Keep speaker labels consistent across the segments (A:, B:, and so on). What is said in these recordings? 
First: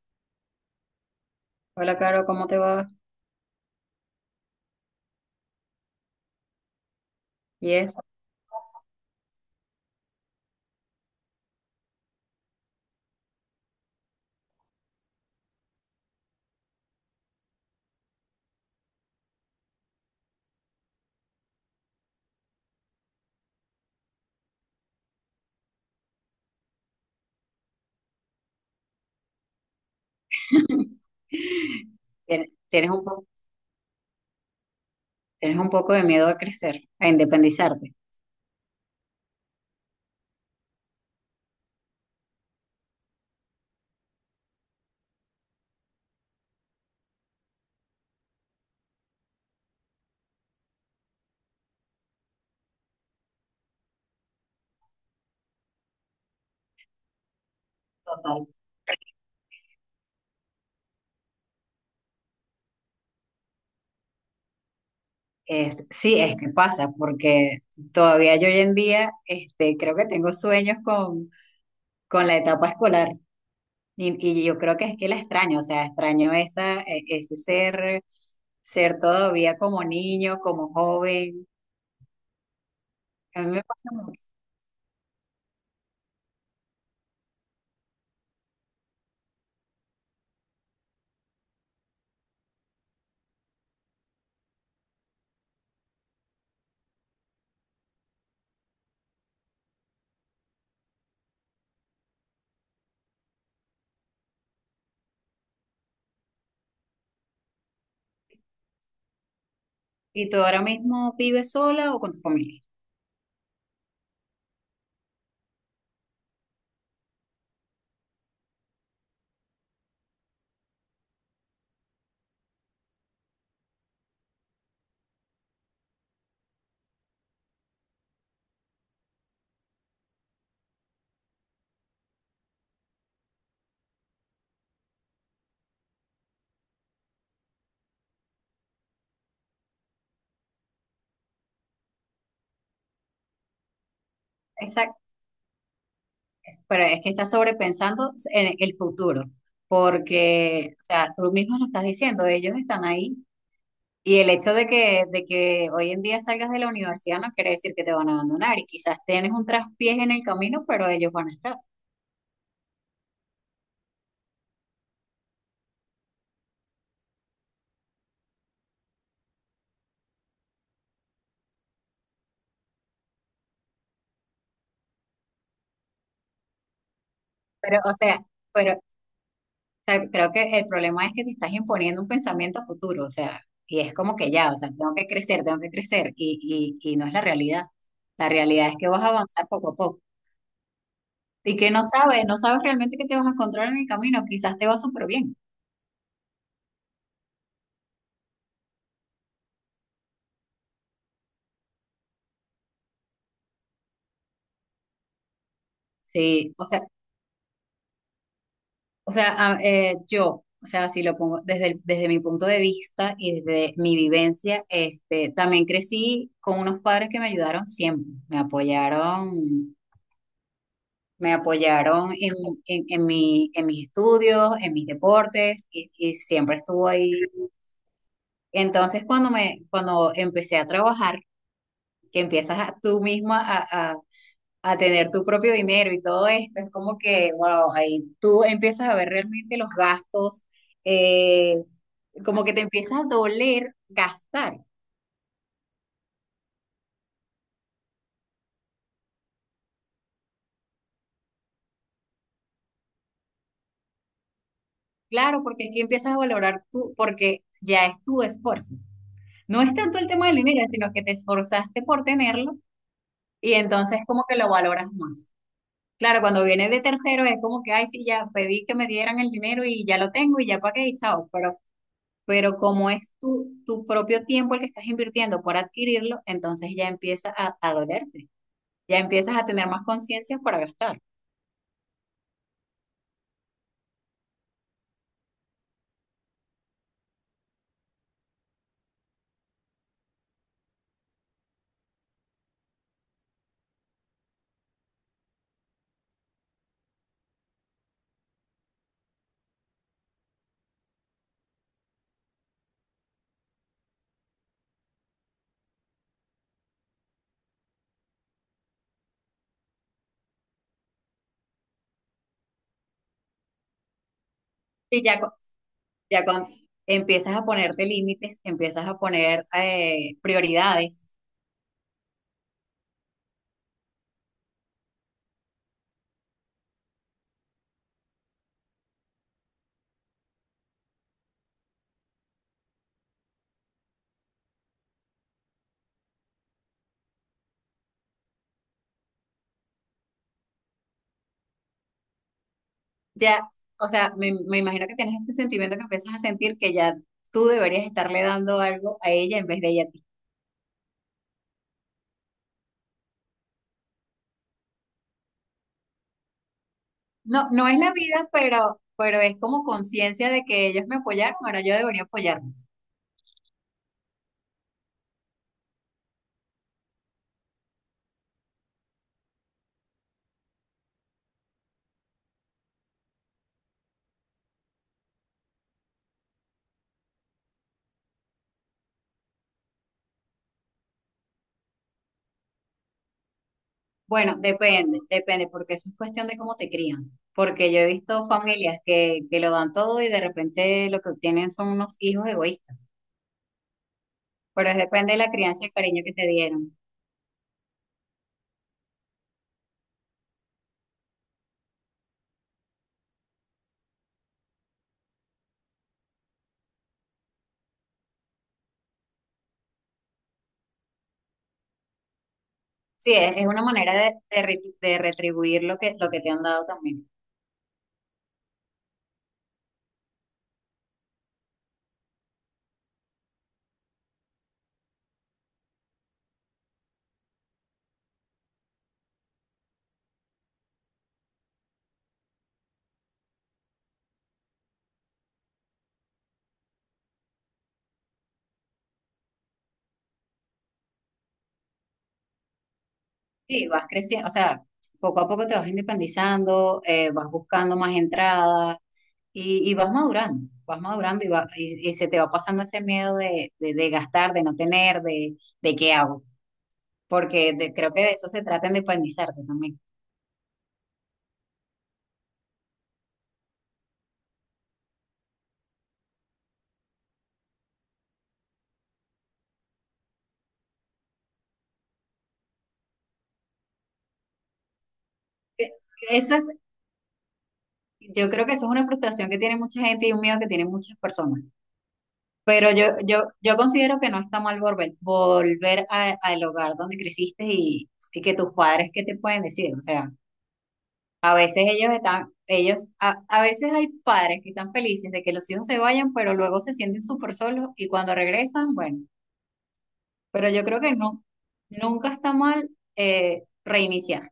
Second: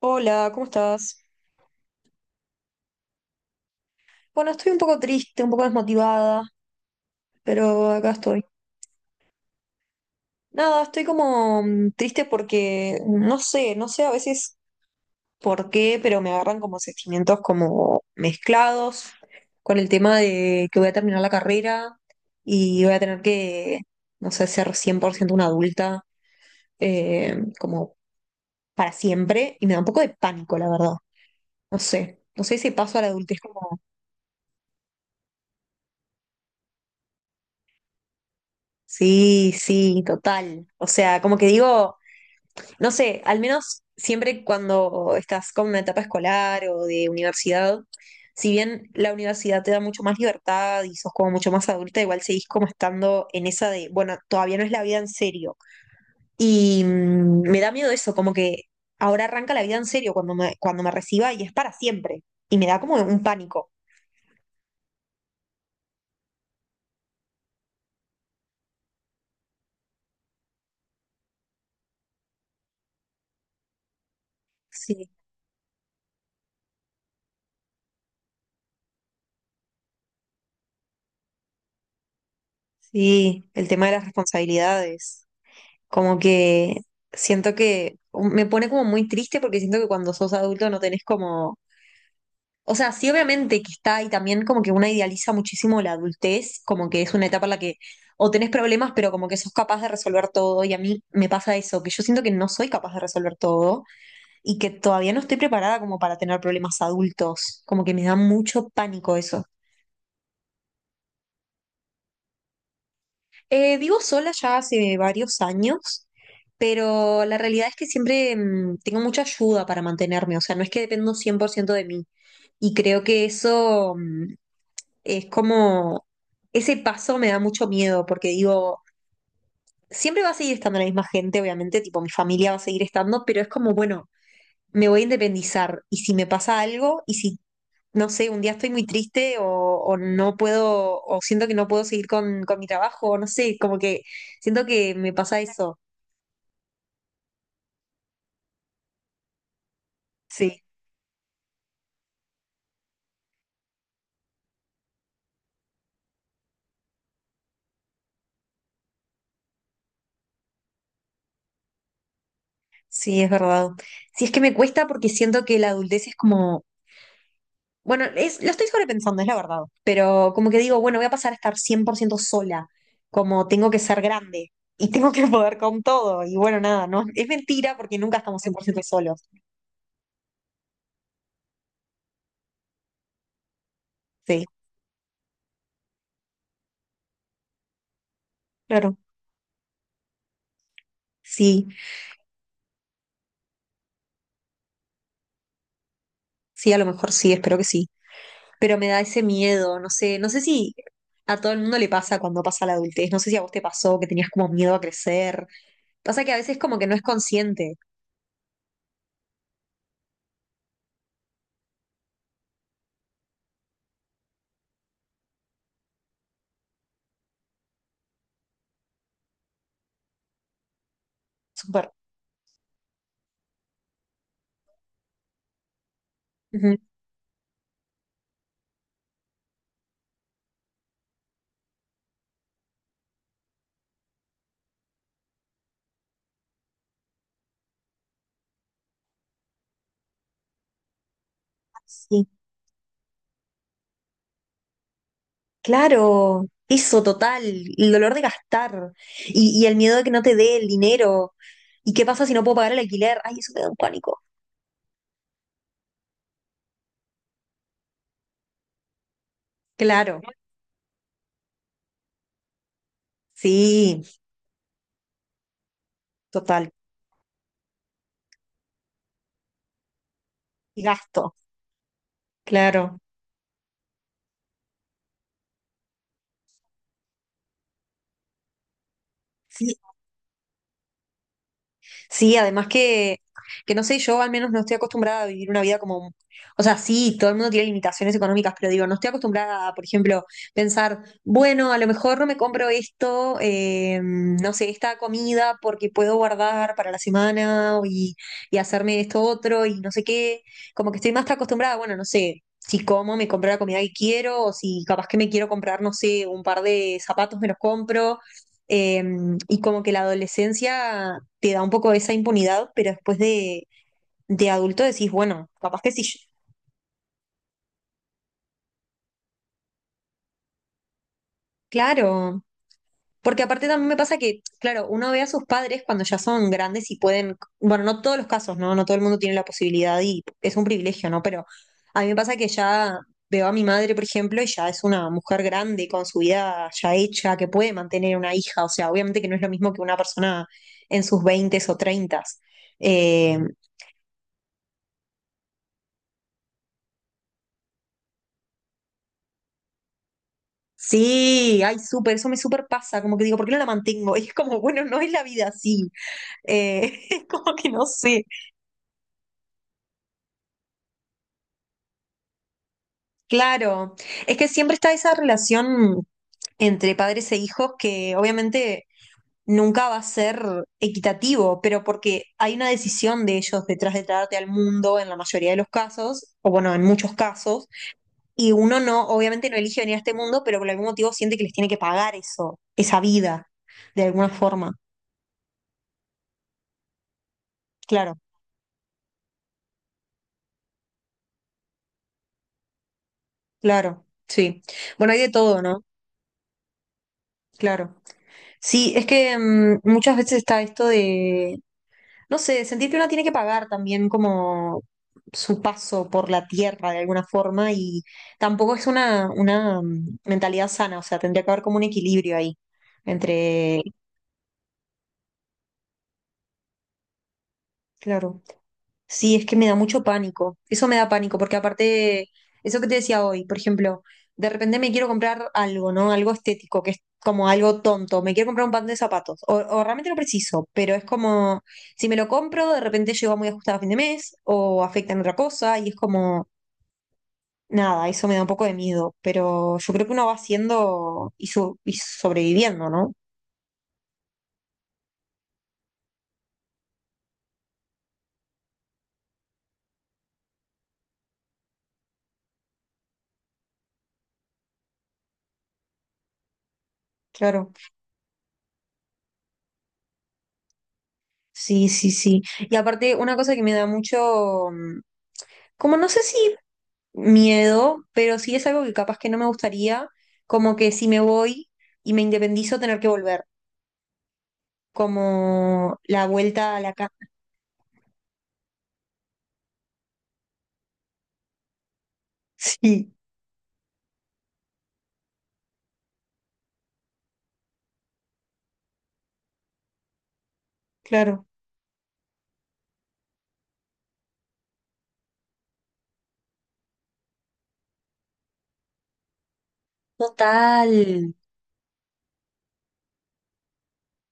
A: Hola, ¿cómo estás?
B: Hola, Caro, ¿cómo te va?
A: Bueno, estoy un poco triste, un poco desmotivada,
B: Y
A: pero
B: eso.
A: acá estoy. Nada, estoy como triste porque no sé, no sé a veces por qué, pero me agarran como sentimientos como mezclados con el tema de que voy a terminar la carrera y voy a tener que, no sé, ser 100% una adulta como para siempre y me da un poco de pánico, la verdad. No sé, no
B: Tien-
A: sé ese
B: Tienes
A: paso a
B: un
A: la
B: poco,
A: adultez como...
B: tienes un poco de miedo a crecer, a independizarte.
A: Sí, sí, total. O sea, como que digo... No sé, al menos siempre cuando estás con una etapa escolar o de universidad, si bien la universidad te da mucho más libertad y sos como mucho más adulta, igual seguís como estando en esa de, bueno, todavía no es la vida en serio. Y me da miedo eso, como
B: Total.
A: que ahora arranca la vida en serio cuando me reciba y es para siempre. Y me da como un pánico.
B: Sí, es que pasa, porque todavía yo hoy en día creo que tengo sueños con la etapa escolar y yo creo que es que
A: Sí,
B: la extraño, o sea, extraño ese ser, ser todavía como niño, como joven. A
A: sí,
B: mí me
A: el tema
B: pasa
A: de las
B: mucho.
A: responsabilidades. Como que siento que me pone como muy triste porque siento que cuando sos adulto no tenés como. O sea, sí, obviamente que está ahí también como que una idealiza muchísimo la adultez, como que es una etapa en la que o tenés problemas, pero como que sos capaz de resolver todo. Y a mí me pasa eso, que yo siento que no soy capaz de resolver todo y que todavía no estoy preparada como para tener problemas adultos. Como que me da mucho pánico eso.
B: ¿Y tú ahora mismo vives sola o con tu familia?
A: Vivo sola ya hace varios años, pero la realidad es que siempre tengo mucha ayuda para mantenerme. O sea, no es que dependo 100% de mí. Y creo que eso. Es como, ese paso me da mucho miedo porque digo, siempre va a seguir estando la misma gente, obviamente, tipo, mi familia va a seguir estando, pero es como, bueno, me voy a independizar y si me pasa algo y si, no sé, un día estoy muy triste o no puedo, o siento que no puedo seguir con mi trabajo, no sé, como que siento que me pasa eso.
B: Pero es que estás sobrepensando en el futuro,
A: Sí,
B: porque, o sea, tú mismo lo estás diciendo, ellos están ahí. Y el hecho de que hoy en día salgas de la universidad no quiere decir que te van a abandonar y quizás tienes un traspiés en el camino, pero ellos van a estar.
A: sí, es verdad. Sí, es que me cuesta porque siento que la adultez es como. Bueno, es, lo estoy sobrepensando, es la verdad. Pero como que digo, bueno, voy a pasar a estar 100% sola, como tengo que ser grande y tengo que poder con todo. Y bueno, nada, no, es mentira
B: Pero, o
A: porque nunca
B: sea,
A: estamos cien por
B: pero o
A: ciento solos.
B: sea, creo que el problema es que te estás imponiendo un pensamiento a futuro, o sea, y es como que
A: Sí,
B: ya, o sea, tengo que crecer, y no es la realidad. La realidad es que
A: claro.
B: vas a avanzar poco a poco. Y
A: Sí,
B: que no sabes, no sabes realmente qué te vas a encontrar en el camino, quizás te va súper bien.
A: sí, a lo mejor sí, espero que sí. Pero me da ese miedo, no sé, no sé si a todo el mundo le pasa cuando pasa la adultez, no sé si a vos te pasó que tenías como miedo a crecer. Pasa que a
B: Sí.
A: veces como que no es consciente.
B: O sea, yo, o sea, si lo pongo desde, desde mi punto de vista y desde mi vivencia, también crecí con unos padres que me ayudaron siempre, me
A: Súper.
B: apoyaron en, en mi, en mis estudios, en mis deportes, y siempre
A: Ujú.
B: estuvo ahí. Entonces, cuando empecé a trabajar, que empiezas a, tú misma a tener tu propio dinero y todo esto, es como que, wow, ahí tú empiezas a ver realmente los gastos, eh,
A: Sí.
B: como que te empieza a doler gastar.
A: Claro, eso total, el dolor de gastar y el miedo de que no te dé el dinero. ¿Y qué pasa si no puedo pagar el alquiler? Ay, eso me da un pánico.
B: Claro, porque es que empiezas a valorar tú, porque ya es tu esfuerzo. No es tanto el
A: Claro,
B: tema del dinero, sino que te esforzaste por tenerlo y entonces
A: sí,
B: como que lo valoras más. Claro, cuando viene
A: total.
B: de tercero es como que, ay, sí, ya pedí que me dieran el dinero y ya lo tengo y ya
A: Y
B: pagué y chao,
A: gasto,
B: pero como
A: claro.
B: es tu, tu propio tiempo el que estás invirtiendo por adquirirlo, entonces ya empieza a dolerte, ya empiezas a tener
A: Sí.
B: más conciencia para gastar.
A: Sí, además que no sé, yo al menos no estoy acostumbrada a vivir una vida como, o sea, sí, todo el mundo tiene limitaciones económicas, pero digo, no estoy acostumbrada a, por ejemplo, pensar, bueno, a lo mejor no me compro esto, no sé, esta comida porque puedo guardar para la semana y hacerme esto otro y no sé qué, como que estoy más acostumbrada, bueno, no sé. Si como, me compro la comida que quiero, o si capaz que me quiero comprar, no sé, un par de zapatos, me los compro. Eh, y como que la adolescencia te da un poco esa impunidad, pero después de adulto
B: Y
A: decís,
B: ya, con
A: bueno, capaz que sí.
B: ya con, empiezas a ponerte límites, empiezas a poner prioridades.
A: Claro, porque aparte también me pasa que, claro, uno ve a sus padres cuando ya son grandes y pueden, bueno, no todos los casos, ¿no? No todo el mundo tiene la posibilidad y es un privilegio, ¿no? Pero a mí me pasa que ya veo a mi madre, por ejemplo, y ya es una mujer grande con su vida ya hecha, que puede mantener una hija, o sea, obviamente que no es lo mismo que una persona en sus veintes o treintas. eh,
B: Ya, o sea, me imagino que tienes este sentimiento que empiezas a sentir que ya tú deberías estarle dando algo a ella en vez de ella a ti.
A: Sí, ay, súper, eso me súper pasa, como que digo, ¿por qué no la mantengo? Y es como, bueno, no es la vida así, es
B: No,
A: como
B: no
A: que
B: es
A: no
B: la
A: sé,
B: vida, pero es como conciencia de que ellos me apoyaron, ahora yo debería apoyarlos.
A: claro, es que siempre está esa relación entre padres e hijos que obviamente nunca va a ser equitativo, pero porque hay una decisión de ellos detrás de traerte al mundo en la mayoría de los casos, o bueno, en muchos casos, y uno no, obviamente no elige venir a este mundo, pero por algún motivo siente que les tiene que pagar eso, esa vida, de alguna
B: Bueno,
A: forma,
B: depende, depende, porque eso es cuestión de cómo te crían. Porque yo he
A: claro.
B: visto familias que lo dan todo y de repente lo que obtienen son unos hijos egoístas.
A: Claro, sí.
B: Pero es
A: Bueno,
B: depende de
A: hay de
B: la
A: todo,
B: crianza y el
A: ¿no?
B: cariño que te dieron.
A: Claro. Sí, es que muchas veces está esto de, no sé, sentir que uno tiene que pagar también como su paso por la tierra de alguna forma y tampoco es una mentalidad sana, o sea, tendría que haber como un equilibrio ahí
B: Sí, es una
A: entre,
B: manera de, de retribuir lo que te han dado también.
A: claro. Sí, es que me da mucho pánico. Eso me da pánico, porque aparte, eso que te decía hoy, por ejemplo, de repente me quiero comprar algo, ¿no? Algo estético, que es como algo tonto. Me quiero comprar un par de zapatos, o realmente no preciso, pero es como, si me lo compro, de repente llego muy ajustado a fin de mes, o afecta en otra cosa, y es como, nada, eso me da un poco de miedo. Pero yo creo que uno va haciendo y, sobreviviendo, ¿no?
B: Sí, vas creciendo, o sea, poco a poco te vas independizando, vas buscando más entradas y vas madurando y se te va pasando ese miedo de gastar, de no tener, de qué hago. Porque
A: Claro.
B: creo que de eso se trata de independizarte también.
A: Sí, sí, sí. Y aparte, una cosa que me da mucho, como no sé si miedo, pero sí es algo que capaz que no me gustaría, como que si me voy y me independizo, tener que volver,
B: Que-
A: como
B: que
A: la
B: Eso es,
A: vuelta a la casa.
B: yo creo que eso es una frustración que tiene mucha gente y un miedo que tienen muchas personas. Pero
A: Sí,
B: yo considero que no está mal volver, al hogar donde creciste y que tus padres, ¿qué te pueden decir? O sea, a
A: claro.
B: veces ellos están, ellos, a veces hay padres que están felices de que los hijos se vayan, pero luego se sienten súper solos y cuando regresan, bueno, pero yo creo
A: Total.
B: que no, nunca está mal reiniciar.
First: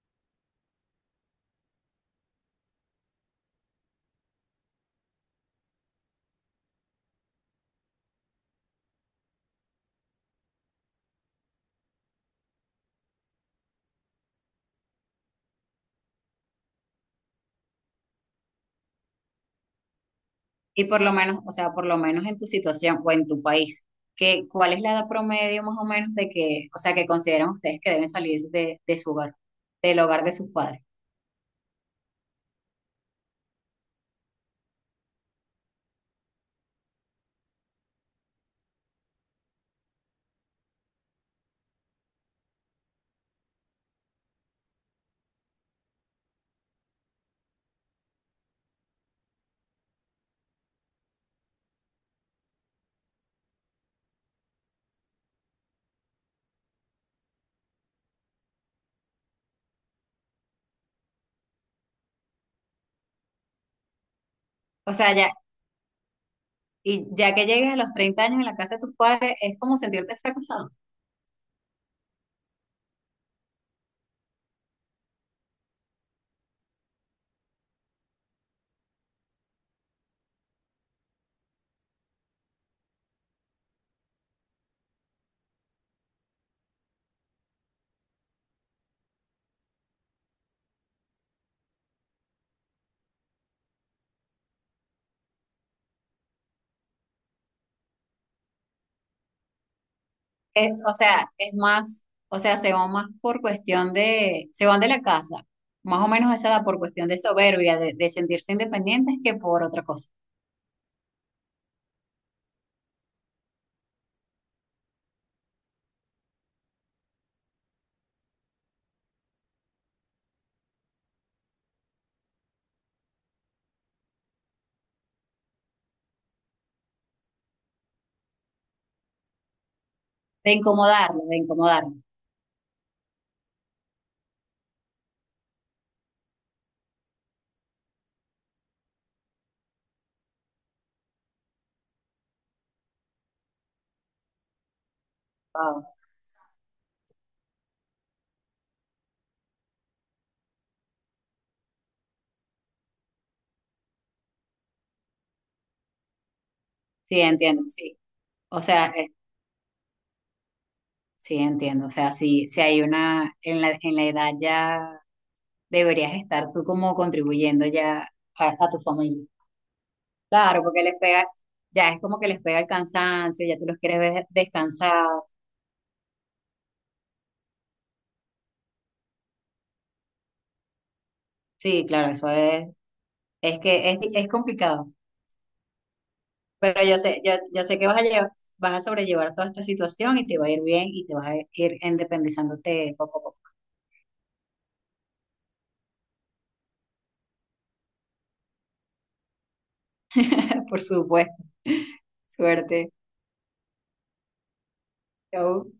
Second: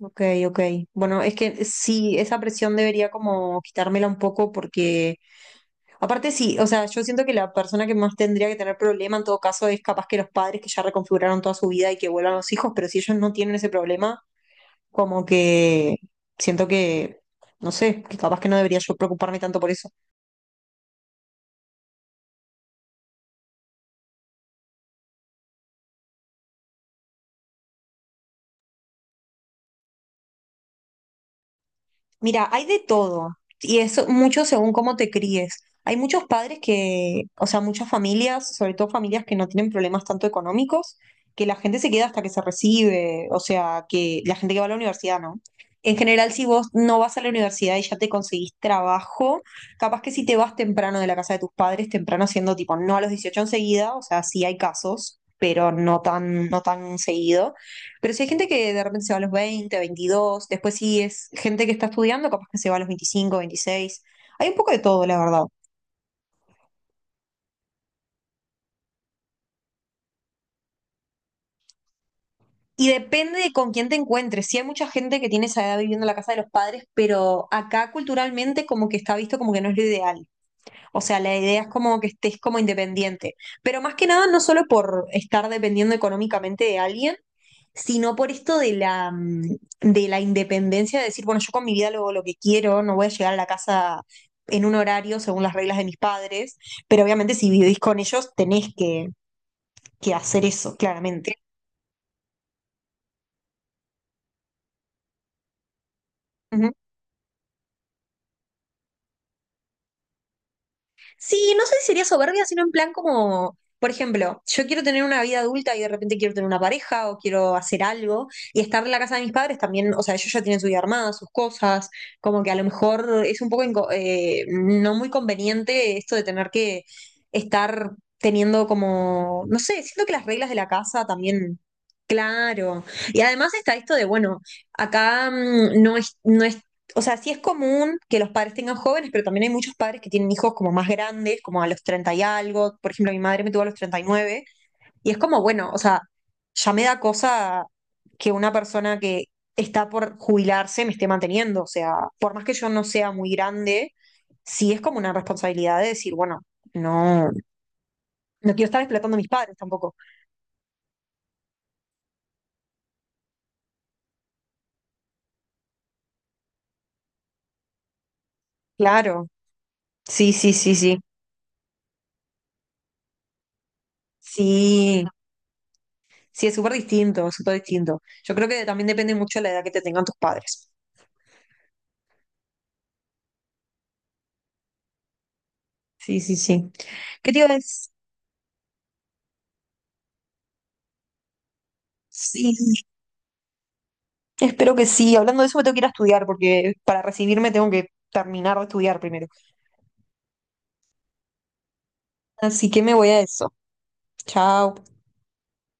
A: Ok, ok. Bueno, es que sí, esa presión debería como quitármela un poco porque aparte, sí, o sea, yo siento que la persona que más tendría que tener problema en todo caso es capaz que los padres que ya reconfiguraron toda su vida y que vuelvan los hijos, pero si ellos no tienen ese problema, como que siento que, no sé, que capaz que no debería yo preocuparme tanto por eso.
B: Y por lo menos, o sea, por lo menos en tu situación o en tu país, ¿qué ¿cuál es la edad promedio más o menos de que, o sea, que consideran ustedes que deben salir de su hogar, del hogar de sus padres?
A: Mira, hay de todo y es mucho según cómo te críes. Hay muchos padres que, o sea, muchas familias, sobre todo familias que no tienen problemas tanto económicos, que la gente se queda hasta que se recibe, o sea, que la gente que va a la universidad, ¿no? En general, si vos no vas a la universidad y ya te conseguís trabajo, capaz que si te vas temprano de la casa de tus padres, temprano siendo tipo, no a los 18 enseguida, o sea, sí hay casos, pero no tan seguido, pero si hay gente que de repente se va a los 20, 22, después sí es gente que está estudiando, capaz que se va a los 25, veintiséis. Hay un poco de
B: O
A: todo,
B: sea,
A: la
B: ya,
A: verdad.
B: y ya que llegues a los 30 años en la casa de tus padres, es como sentirte fracasado.
A: Y depende de con quién te encuentres. Sí hay mucha gente que tiene esa edad viviendo en la casa de los padres, pero acá culturalmente como que está visto como que no es lo ideal. O sea, la idea es como que estés como independiente. Pero más que nada, no solo por estar dependiendo económicamente de alguien, sino por esto de la independencia, de decir, bueno, yo con mi vida hago lo que quiero, no voy a llegar a la casa en un horario según las reglas de mis padres, pero obviamente si vivís con ellos tenés que, hacer eso,
B: Es, o sea,
A: claramente.
B: es más, o sea, se van más por cuestión de, se van de la casa, más o menos a esa edad por cuestión de soberbia, de sentirse independientes que por otra cosa,
A: Sí, no sé si sería soberbia, sino en plan como, por ejemplo, yo quiero tener una vida adulta y de repente quiero tener una pareja o quiero hacer algo y estar en la casa de mis padres también, o sea, ellos ya tienen su vida armada, sus cosas, como que a lo mejor es un poco no muy conveniente esto de tener que estar teniendo como, no sé, siento que las reglas
B: de
A: de la casa
B: incomodarlo, de
A: también...
B: incomodarlo.
A: Claro. Y además está esto de, bueno, acá no es o sea, sí es común que los padres tengan jóvenes, pero también hay muchos padres que tienen hijos como más grandes, como a los 30 y algo. Por ejemplo, mi madre me tuvo a los 39. Y nueve. Y es como, bueno, o
B: Wow.
A: sea, ya me da cosa que una persona que está por jubilarse me esté manteniendo. O sea, por más que yo no sea muy grande, sí es como una responsabilidad de decir, bueno,
B: Sí,
A: no,
B: entiendo, sí.
A: no
B: O
A: quiero estar
B: sea,
A: explotando a mis padres tampoco.
B: sí, entiendo. O sea, si, si hay una, en la edad ya deberías estar tú como contribuyendo ya a tu familia.
A: Claro, sí, sí,
B: Claro,
A: sí,
B: porque les
A: sí.
B: pega, ya es como que les pega el cansancio, ya tú los quieres ver
A: Sí,
B: descansados.
A: sí, es súper distinto, súper distinto. Yo creo que también depende mucho de la edad que te tengan tus padres.
B: Sí, claro, eso es que es complicado.
A: Sí, sí, sí.
B: Pero yo sé,
A: ¿Qué te iba a
B: yo sé que
A: decir?
B: vas a llevar, vas a sobrellevar toda esta situación y te va a ir bien y te vas a ir
A: Sí,
B: independizándote poco a poco.
A: espero que sí. Hablando de eso, me tengo que ir a estudiar porque para recibirme tengo que terminar de estudiar primero.
B: Por supuesto.
A: Así que
B: Suerte.
A: me voy a eso. Chao.
B: Chau.